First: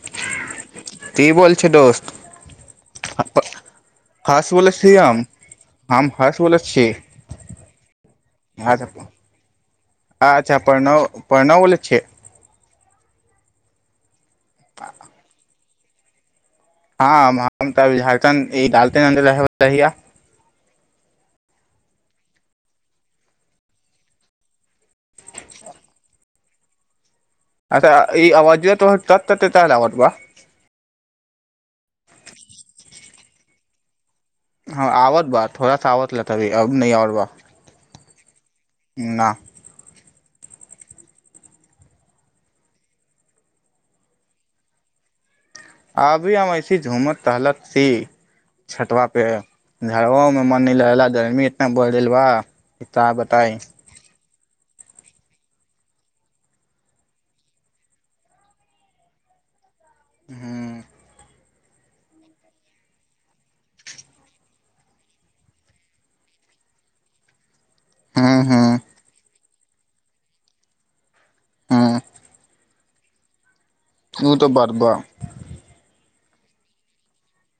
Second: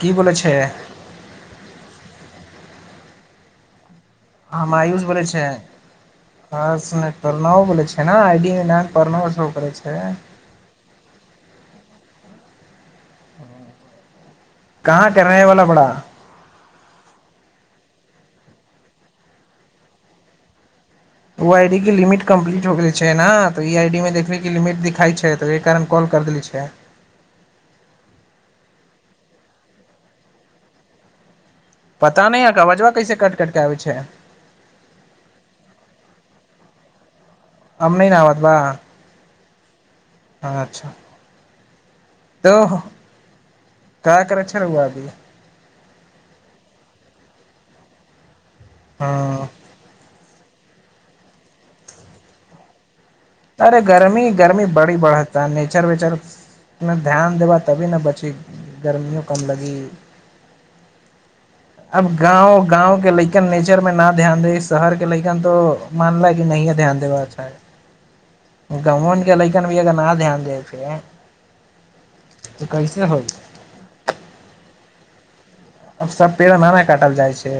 की बोलै छै की बोल छै दोस्त अप हम आयुष बोलै छेए हर्ष बोलै आ छी सुनै प्रणव बोलै छै ने आइ डी न प्रणव सो करै छै अच्छा प्रणव प्रणव बोलै छै ह कहाँ कर रहे ह वाला बड़ा आ हँ हम तऽ झारखण्ड ईडालते न रहै बलै हिया ओ आई डी के लिमिट कम्प्लीट हो गेलै छै ने तऽ ई आई डीमे देखबैके लिमिट दिखाइ छै तऽ ओहि कारण कॉल करि देलै छै अच्छा ई आवाजिया तऽ तोहर कट कट के आबत बा पता नहि अवजबा कैसे कट कटके आबै छै हँ आवत बा थोड़ा सा आवत लताभी अब न आवत बा क नहि आबत ना अच्छा तो का करेकक्षन हुआ अभी अभी हम एइसी झूमत तहलत सी छटवआ हँ पे झड़ग मे मन नहि लागल गर्मी इतना बढ़दलवा त बताए अरे गर्मी गर्मी बड़ी बढ़ता नेचर वेचर ने ध्यान देबा तभी ने बची गर्मियो कम लगी हुँ अब गाँव गाँव के लकन नेचर मे ना ध्यान दे शहर के लकन त मानलाै कि नहि ह ध्यान देबा अच्छा हूँ हूँ गवन गेलय भी अगर न ध्यान दे फे हुँ तऽ कैसे हो तु तऽ बरब आब सब पेड़ नान काटल जाइ छै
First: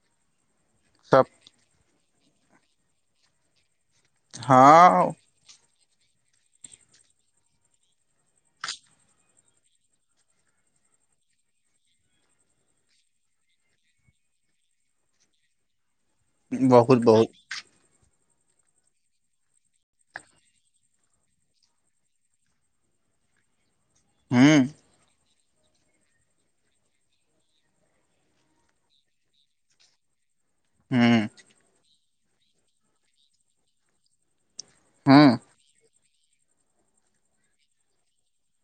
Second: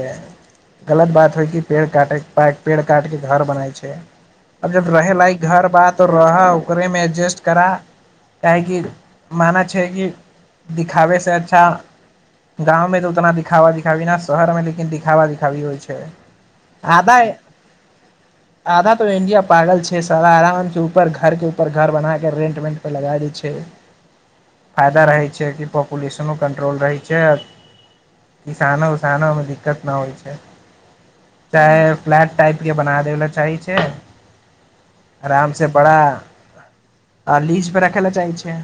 गलत सब बात होइ कि पेड़ काटे के पट पेड़ काट के घर बनाय छै अब जब हँ रह लाइक घर बात रह ओकरेमे एडजेस्ट करा काहेक माना छै कि दिखाबै से अच्छा गाँवमे उतना दिखावा दिखाबी ने शहर मे लेकिन दिखावा दिखाबी होइ छै बहुत आधा बहुत आधा तो इंडिया पागल छै सारानके ऊपर घरके ऊपर घर बनााक रेंट वेंटपर लगा दै छै हूँ फायदा रहै कि पॉपुलनो कन्ट्रोल रहै छै किसान सानमे दिक्कत न होइ छै हुँ चाहे फ्लैट टाइपके बना दै लए चाहै छै हूँ आराम से पड़ा आ लीज पड़ा खेल ला चाह छै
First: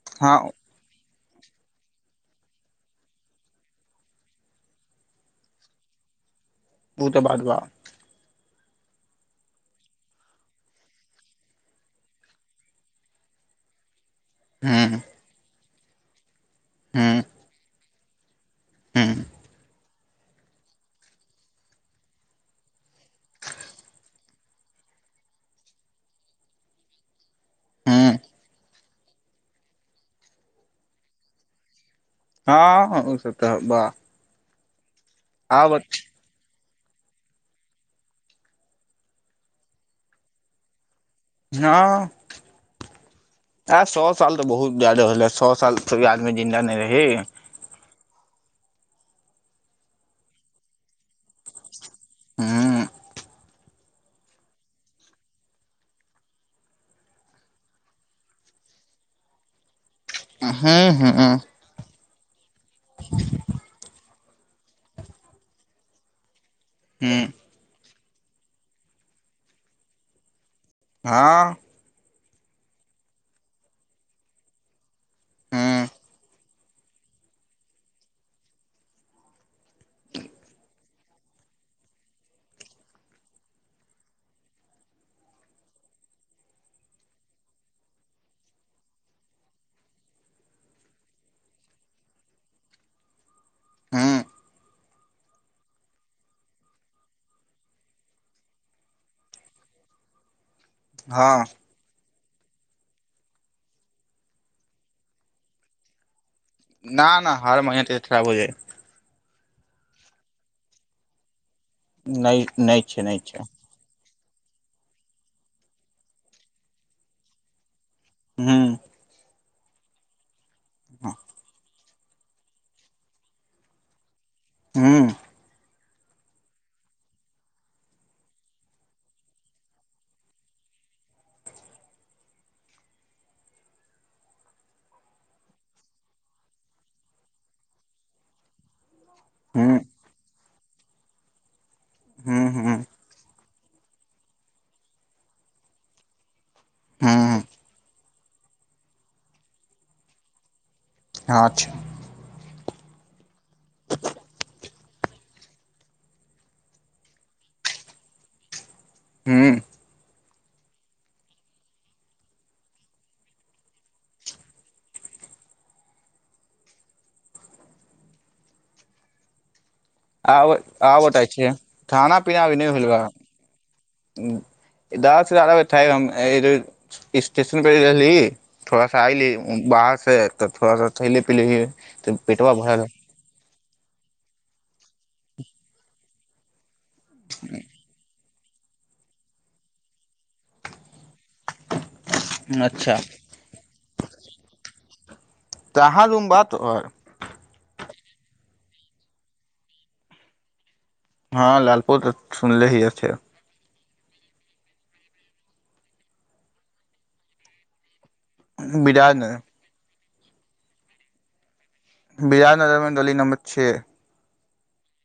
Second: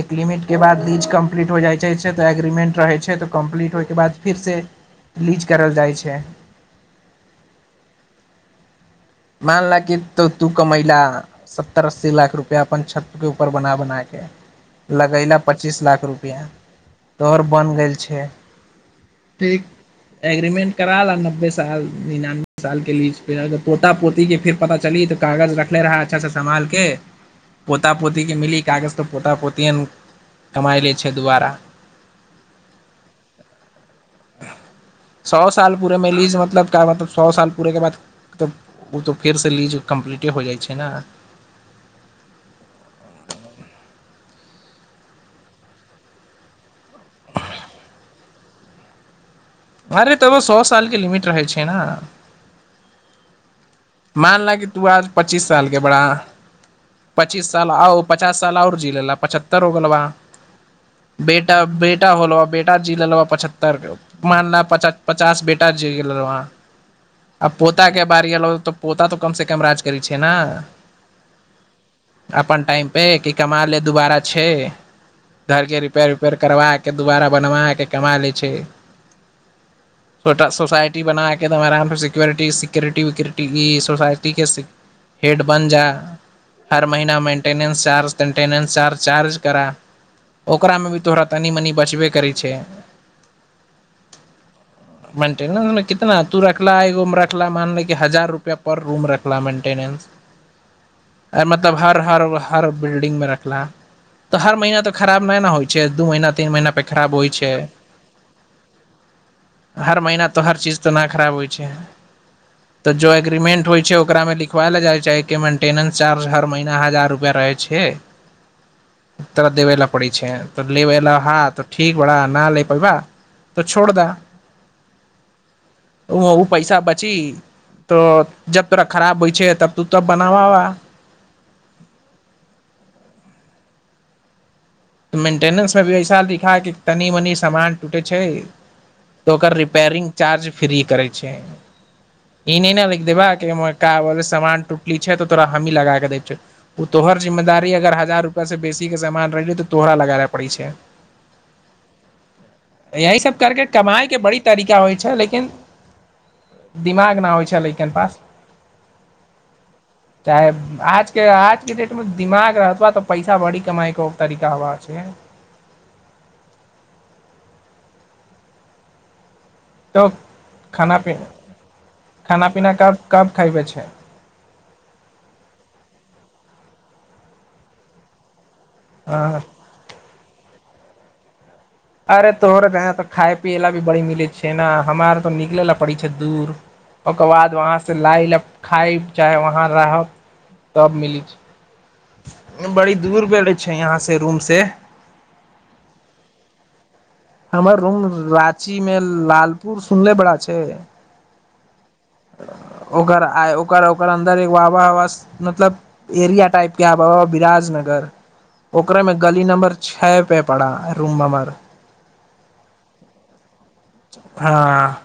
एक लिमिट हँ के बाद नीज कम्पनी कम्पलीट हो जाइ छै तऽ एग्रीमेन्ट रहै छै तऽ कम्प्लीट होइके बाद फिर से लीज करल जाइ छै ओ तऽ बाद बाह मानला कि त तू कमैला सत्तर अस्सी लाख रुपआ अपन छत के ऊपर बना बनाय हूँ लगैला पर पच्चीस लाख रुपया हूँ तोहर बनि गेल छै छै हूँ ठीक एग्रीमेंट करा ला नब्बे साल निनानबे साल के लि इपर अग पोता पोतीके फेर पता चली तऽ कागज रखले रहै अच्छासँ सम्भालके पोता हूँ पोती के मिली कागज तऽ पोता पोतिए नहि कमाइ लै छै दुबारा हँ ओसभ तऽ बाह सौ साल पूरेमे लीज मतलब का मतलब सए साल पुरय के बाद तऽ ओ तऽ फेरसँ लीज कम्प्लीटे हो जाइ छै ने ह आ सौ साल तऽ बहुत ज्याद होले सौ साल आदमी जिन्दा नहि रह हे अरे तऽ सौ सालके लिमिट रहै छै ने हुँ मान ल क तू आज पच्चीस साल के बड़ा पच्चीस साल आ पचास साल आओर जी लेल ला पचहत्तर हो गेल बा हुँ हुँ बेटा बेटा होलो बे - जी लहो पचहत्तर मानला पच पचास बेटा जे गेल रह वहाँ हुँ बेटा कें बारि एलो तऽ पता त कम से कम राज कर छै ने हँ अपन टाइम पे कि कमा ले दुबारा छै घर के हूँ रिपेयर उपेयर करवा के दुबारा बनवा के कमा ले छै छोटा सोसाायटी बना के आराम से सिक्योरिटी सिक्यरिटी विक्यरिट ई सोसाइटीके हेड बनि जा हर महना मेन्टेनेंस चार्ज तेन्टेनेन्स चारज चार्ज करह ओकरामे भी तोराा तनी मनि बचबे करै छै हुँ मनते कितना तू रखला एगो रखला मानले क हजार रुपैआ पर रूम रखला मेन्टेनेन्स हँ मतलब हर हर हर बिल्डिंग मे रखला तऽ हर महीना तऽ खराब नहि ने होइ छै दू महीना त न न हर महना त खराब हो जाए हर महीना तो हर चीज तऽ न खराब होइ छै नहि नहि तऽ छै जो नहि छै एग्रीमेंट होइ छै ओकरामे लिखबैलए जाइ छै कि मेन्टेनेंस चार्ज हर महिीना हजार रुपआ रहै छै हू तरह देबै लए पड़ै छै तऽ लेबै लए हा ठीक बलाा न लै पैबा तऽ छोड़ द हुँ ओ ओ पैसा बची तो जब तोरा खराब होइ छै तब तू तब बनाव हा मेन्टेनेंसमे भी वइसा लिखाइ कि तनि मनि सामान टूटै छै त ओकर हूँ रिपेयरिंग चार्ज फ्री करै छै हूँ इ नै हूँ हूँ न लिख देबा की हमर सामान टूटली छै तऽ तोरा हमही लगा के दै छियौ ओ तोहर हँ जिम्मेदारी अगर हजार रुप से बेसीे सामान रहै छौ तो तोहरा लगारा पड़ै छै अच्छा यही सभ करि कऽ कमाइके बड़ी तरीका होइ छै लेकिन दिमाग नहि होइ छै लैकन पास हू चाहे आजके आजके डेट मे दिमाग रहब तऽ पैसा बड़ी कमाई क तरीका चावा छै तो आब खाना आब त पीना छिय खाना पीना अभी नहि भेल कब कब खयबे छै जादास से जादा बैठ हम स्टेशन पर रहली थोड़ा सा अइली ह बाहर से तऽ थोड़ा सा थैलि पीलही अरे तोहर भ‌ए तऽ खाय पिला भी बड़ी मिलै छै ने हमार तऽ निकले ल पड़ी छै दूर ओकर बाद वहाँ से लाइल खाय चाहे वहाँ रहब तब मिलै छै बड़ी अच्छा दूर प रहै छै यहाँसँ रूमसें कहाँ रूम बात तोहर हमर रूम राची मे लालपुर सुनले बड़ा छै हँ लालपुर सुनले हीये छै ओकर आ ओकर ओकर अन्दर आब हवा मतलब एरिया टाइप के आब हा बिराज नगर ओकरामे बिराज गली नगर नंबर छैओ पे पड़ा रूम नम्बर बियादनगरमे दली नम्बर छे हँ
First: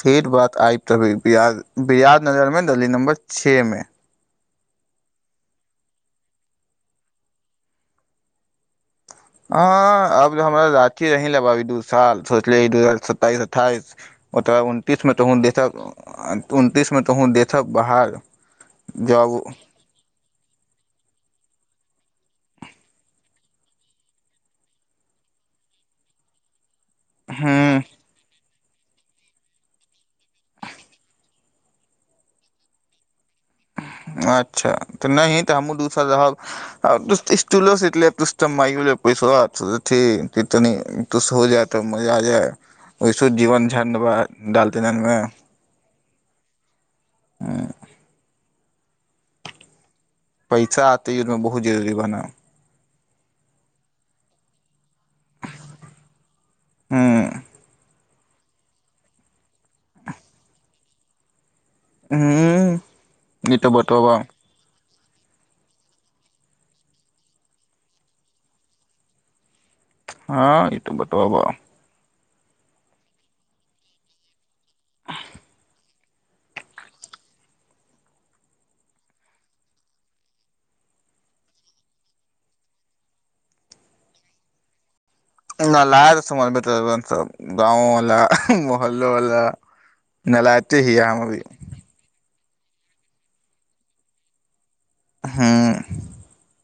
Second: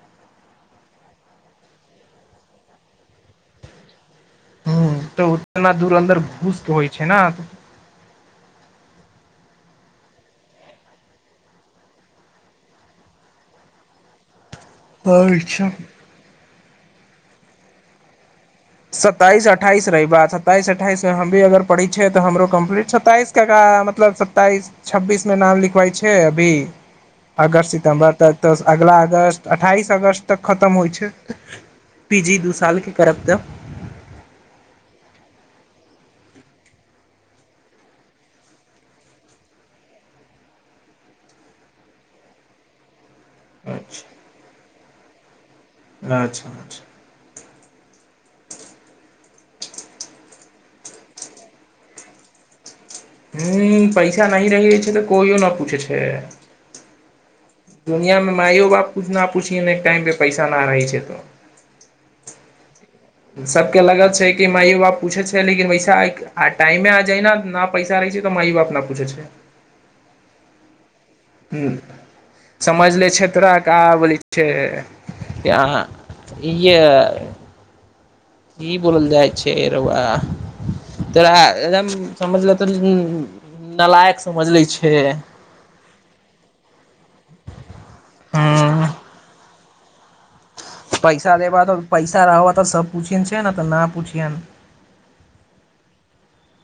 ठीत बात आबि तब बि बियाद नगरमे गली नंबर छे मे ह तऽ उतना दूर अन्दर घूस होइ छै ने हँ अब हमरा अथी रही लेबभी दू साल सोचले दू हजार सताइस अठाइस ओतऽ उनतीसमे तऽ अच्छा देशक उनतीस मे तोहूँ देथब बाहर जॉब सताइस अठाइस रही बात सताइस अठा अठ्ठाइस हम भी अगर पढ़ै छियै तऽ हमरो कम्प्लीट सत्ताइस का मतलब सत्ताइस छब्बीसमे नाम लिखबै छै अभी अगस्त हूँ सितम्बर तऽ तऽ अगिला अगस्त अठाइस अगस्त तक खतम होइ छै पी जी दू सालके करब तब अच्छा तऽ नहि तऽ हमहूँ दूसर रहब स्टूलो ले तऽ मो ले पैसो तनी तुस हो जाय तऽ मजा आ जाय ओहिस जीवन झनड बा अच्छा डाल दना नुै अच्छा अच्छा पैसा आते यमे बहुत जरूरी बना ह्म पैसा नहि रह छै तऽ कोनो न पूछे छै हूँ दुनिया में माययो बाप कुछ न पुछिय टाइम पे पैसा न रहै छै तऽ हुँ सबके लगत छै कि मायो बाप पूछै छै लेकिन वैसा टाइम मे आ जाइ न न पैसा रहै छै तऽ माय बाप ने पूछै छै हँ ई त बताब भ समझ ले छै तोरा क बोलय से यह ईए ई बोलल जाइ छै रउआ तोरा एकदम समझल त नालयक समझ ले छै न ल त समान भतर गाँववला महलवला पैसा दे बाद पैसा रहो तऽ सब पुछिन छै ने तऽ नहि पुछियैनि हुँ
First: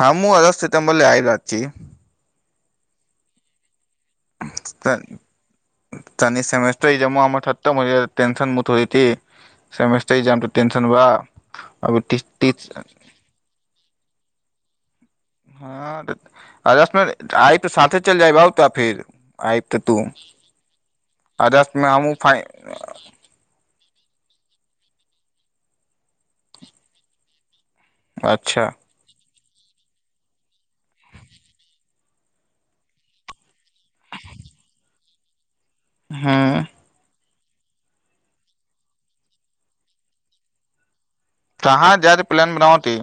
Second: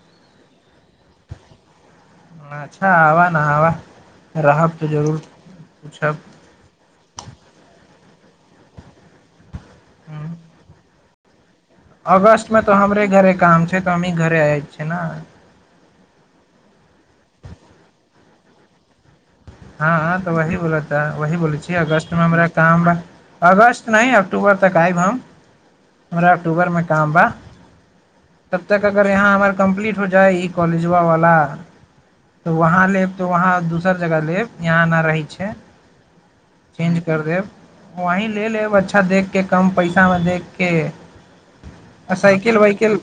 हँ मु अधस सितेम्बर ल आइ रहल छी अच्छा आ ब ना आबा त तनी सेमेस्टर जे हमर खत्म भ जायत टंशन मुथइट होई समस्ते जाम त टेंशन बा अभी तीस अगस्त में तीस तो हमरे घरे काम छै तऽ हमी घर छै ने हँ त अगस्त में आइ तऽ साथे चल जाय ब तऽ फेर हँ तऽ वही बोलता वह बोलै छी अगस्त मे हमरा काम अगस्त नहि अक्टूबर तक आएब हम हमरा अक्टूबरमे काम बा अच्छा तब तक अगर यहाँ हमर कम्प्लीट हो जाइ ई कॉलेजवा वाला तऽ वहाँ लेब तऽ वहाँ दूसर जगह लेब यहाँ नहि रहै छै हूँ चेंज कर देब वही ले लेब अच्छा देख के कम पैसा मे देखके कहाँ जााद प्लान बनाउ ती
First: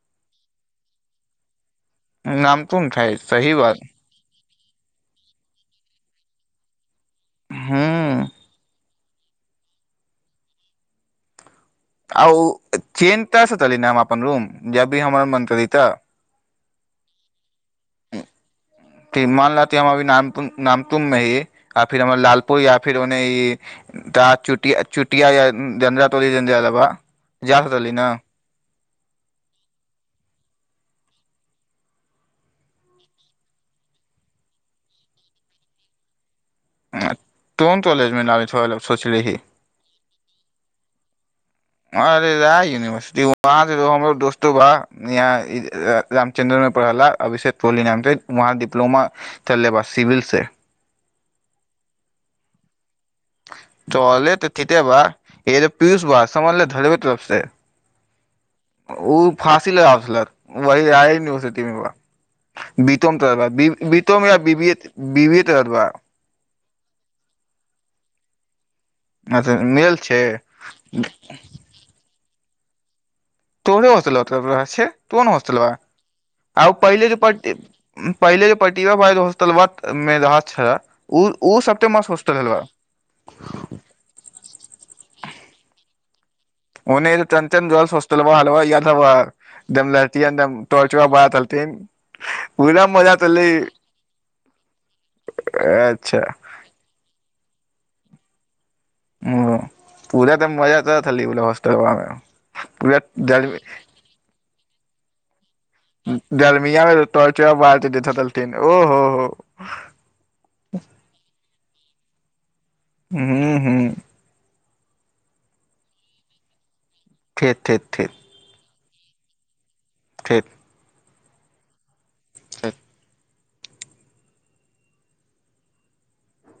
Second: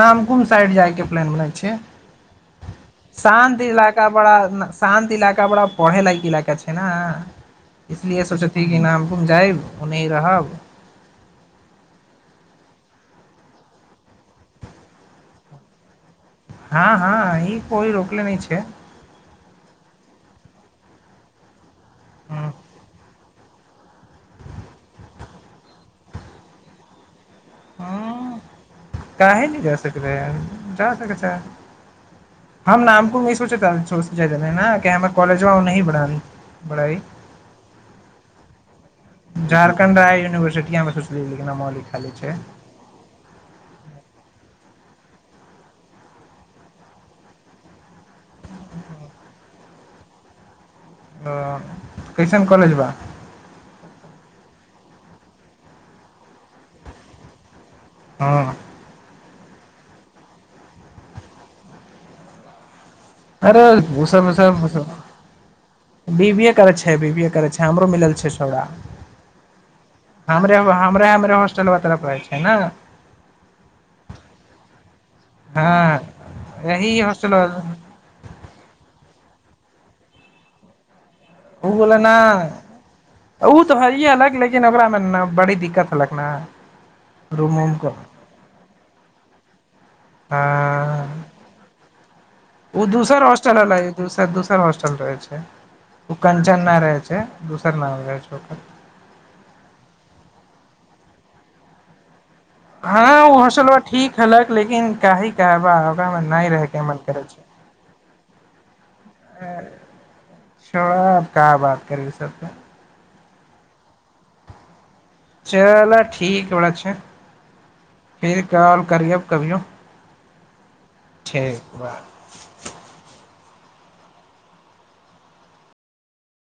नाम कुन साइड जाय के प्लान बनै छै नाम तू ने खाय सही शान्त बात इलाका बड़ा शान्त इलाका कपड़ा पढ़े लागक इलाका छै ने हूँ इसलिए सोचैत ती कि नाम जाएब ओने रहब आ ओ चेज त चली ने हम अपन रूम जब भी हमर मन ती तऽ हँ हँ ई कोइ रोकले नहि छै ह्म मान लति हम अभी नामप नाम तुममे ही आ फिर हमर ह लालपुर या फिर त चु चुटिया जा तोल जिया देबा जासल ने काहे न जा सकलै हन जा सक छै हम नामपुर में इ सोचल छलह हमर कॉलेजबा आनाही बढ़ा तों ताॅलेज में छल सोचलिही झारखण्ड राय यूनिवर्सिटी मे सोचलियै लेकिन हम ओली खाली अरे छै रा यूनिवर्सिटी वहाँ से हमो दोस्तो बा यहाँ रामचन्द्रन में पढ़लाा अभिषेक कोहली नाम से वहा डिप्लोमा चलले बा सिविल से ओ कैसन कॉलेज बा कालेज तऽ ठिते बा एदो पीयूष बा समझले धरबे तलफ से हँअ् ओ फाँसी लगावय छलाह वहि आ नवस तीमे ब बीतम अरे ओ सब वीडियोग्राफी सब विवो बी बी ए करै छै बीबीए करै छैय हमरो मिलल छैय छौड़ा अच्छा मिलल छै हमरे हमरे हमरे हॉस्टलवा तरफ रहैछैइ हाँ तोहरो होतलत छैय कोउन हॉस्टलबा हँ आ यही पहिले जे प हॉस्टल पहिले जे पटी भ हॉस्टलबा मेदह छ ओ बाला ना ओ तऽ हैये अहलक लेकिन ओकरामे ने बड़ी दिक्कत हलक हंअ् ओने चंचन जलत हॉस्टलबा हय तबा एकदम रतिया टोर्च हँ बारतहथिन पुरा ओ मजा दोसर लेय हॉस्टल हलै दोसर दोसर हॉस्टल रहै छै अच्छा सर नाम राज झकरल ओ पूरा तऽ मजा तोहें खाली लेल होस्टलबामे [unintelligible] हँ ओ होस्टलबा ठीक हलक लेकिन काहे गर्मियांमे छै टाॅर्चबा बारकेँ देथैइ छलथिन ओ हो हो करबै सभकेँ हूँ हूँ चल ठीक बरा छै ठीक ठीक ठीक करिहैथ कभियो ठीक ठीक बा ठीक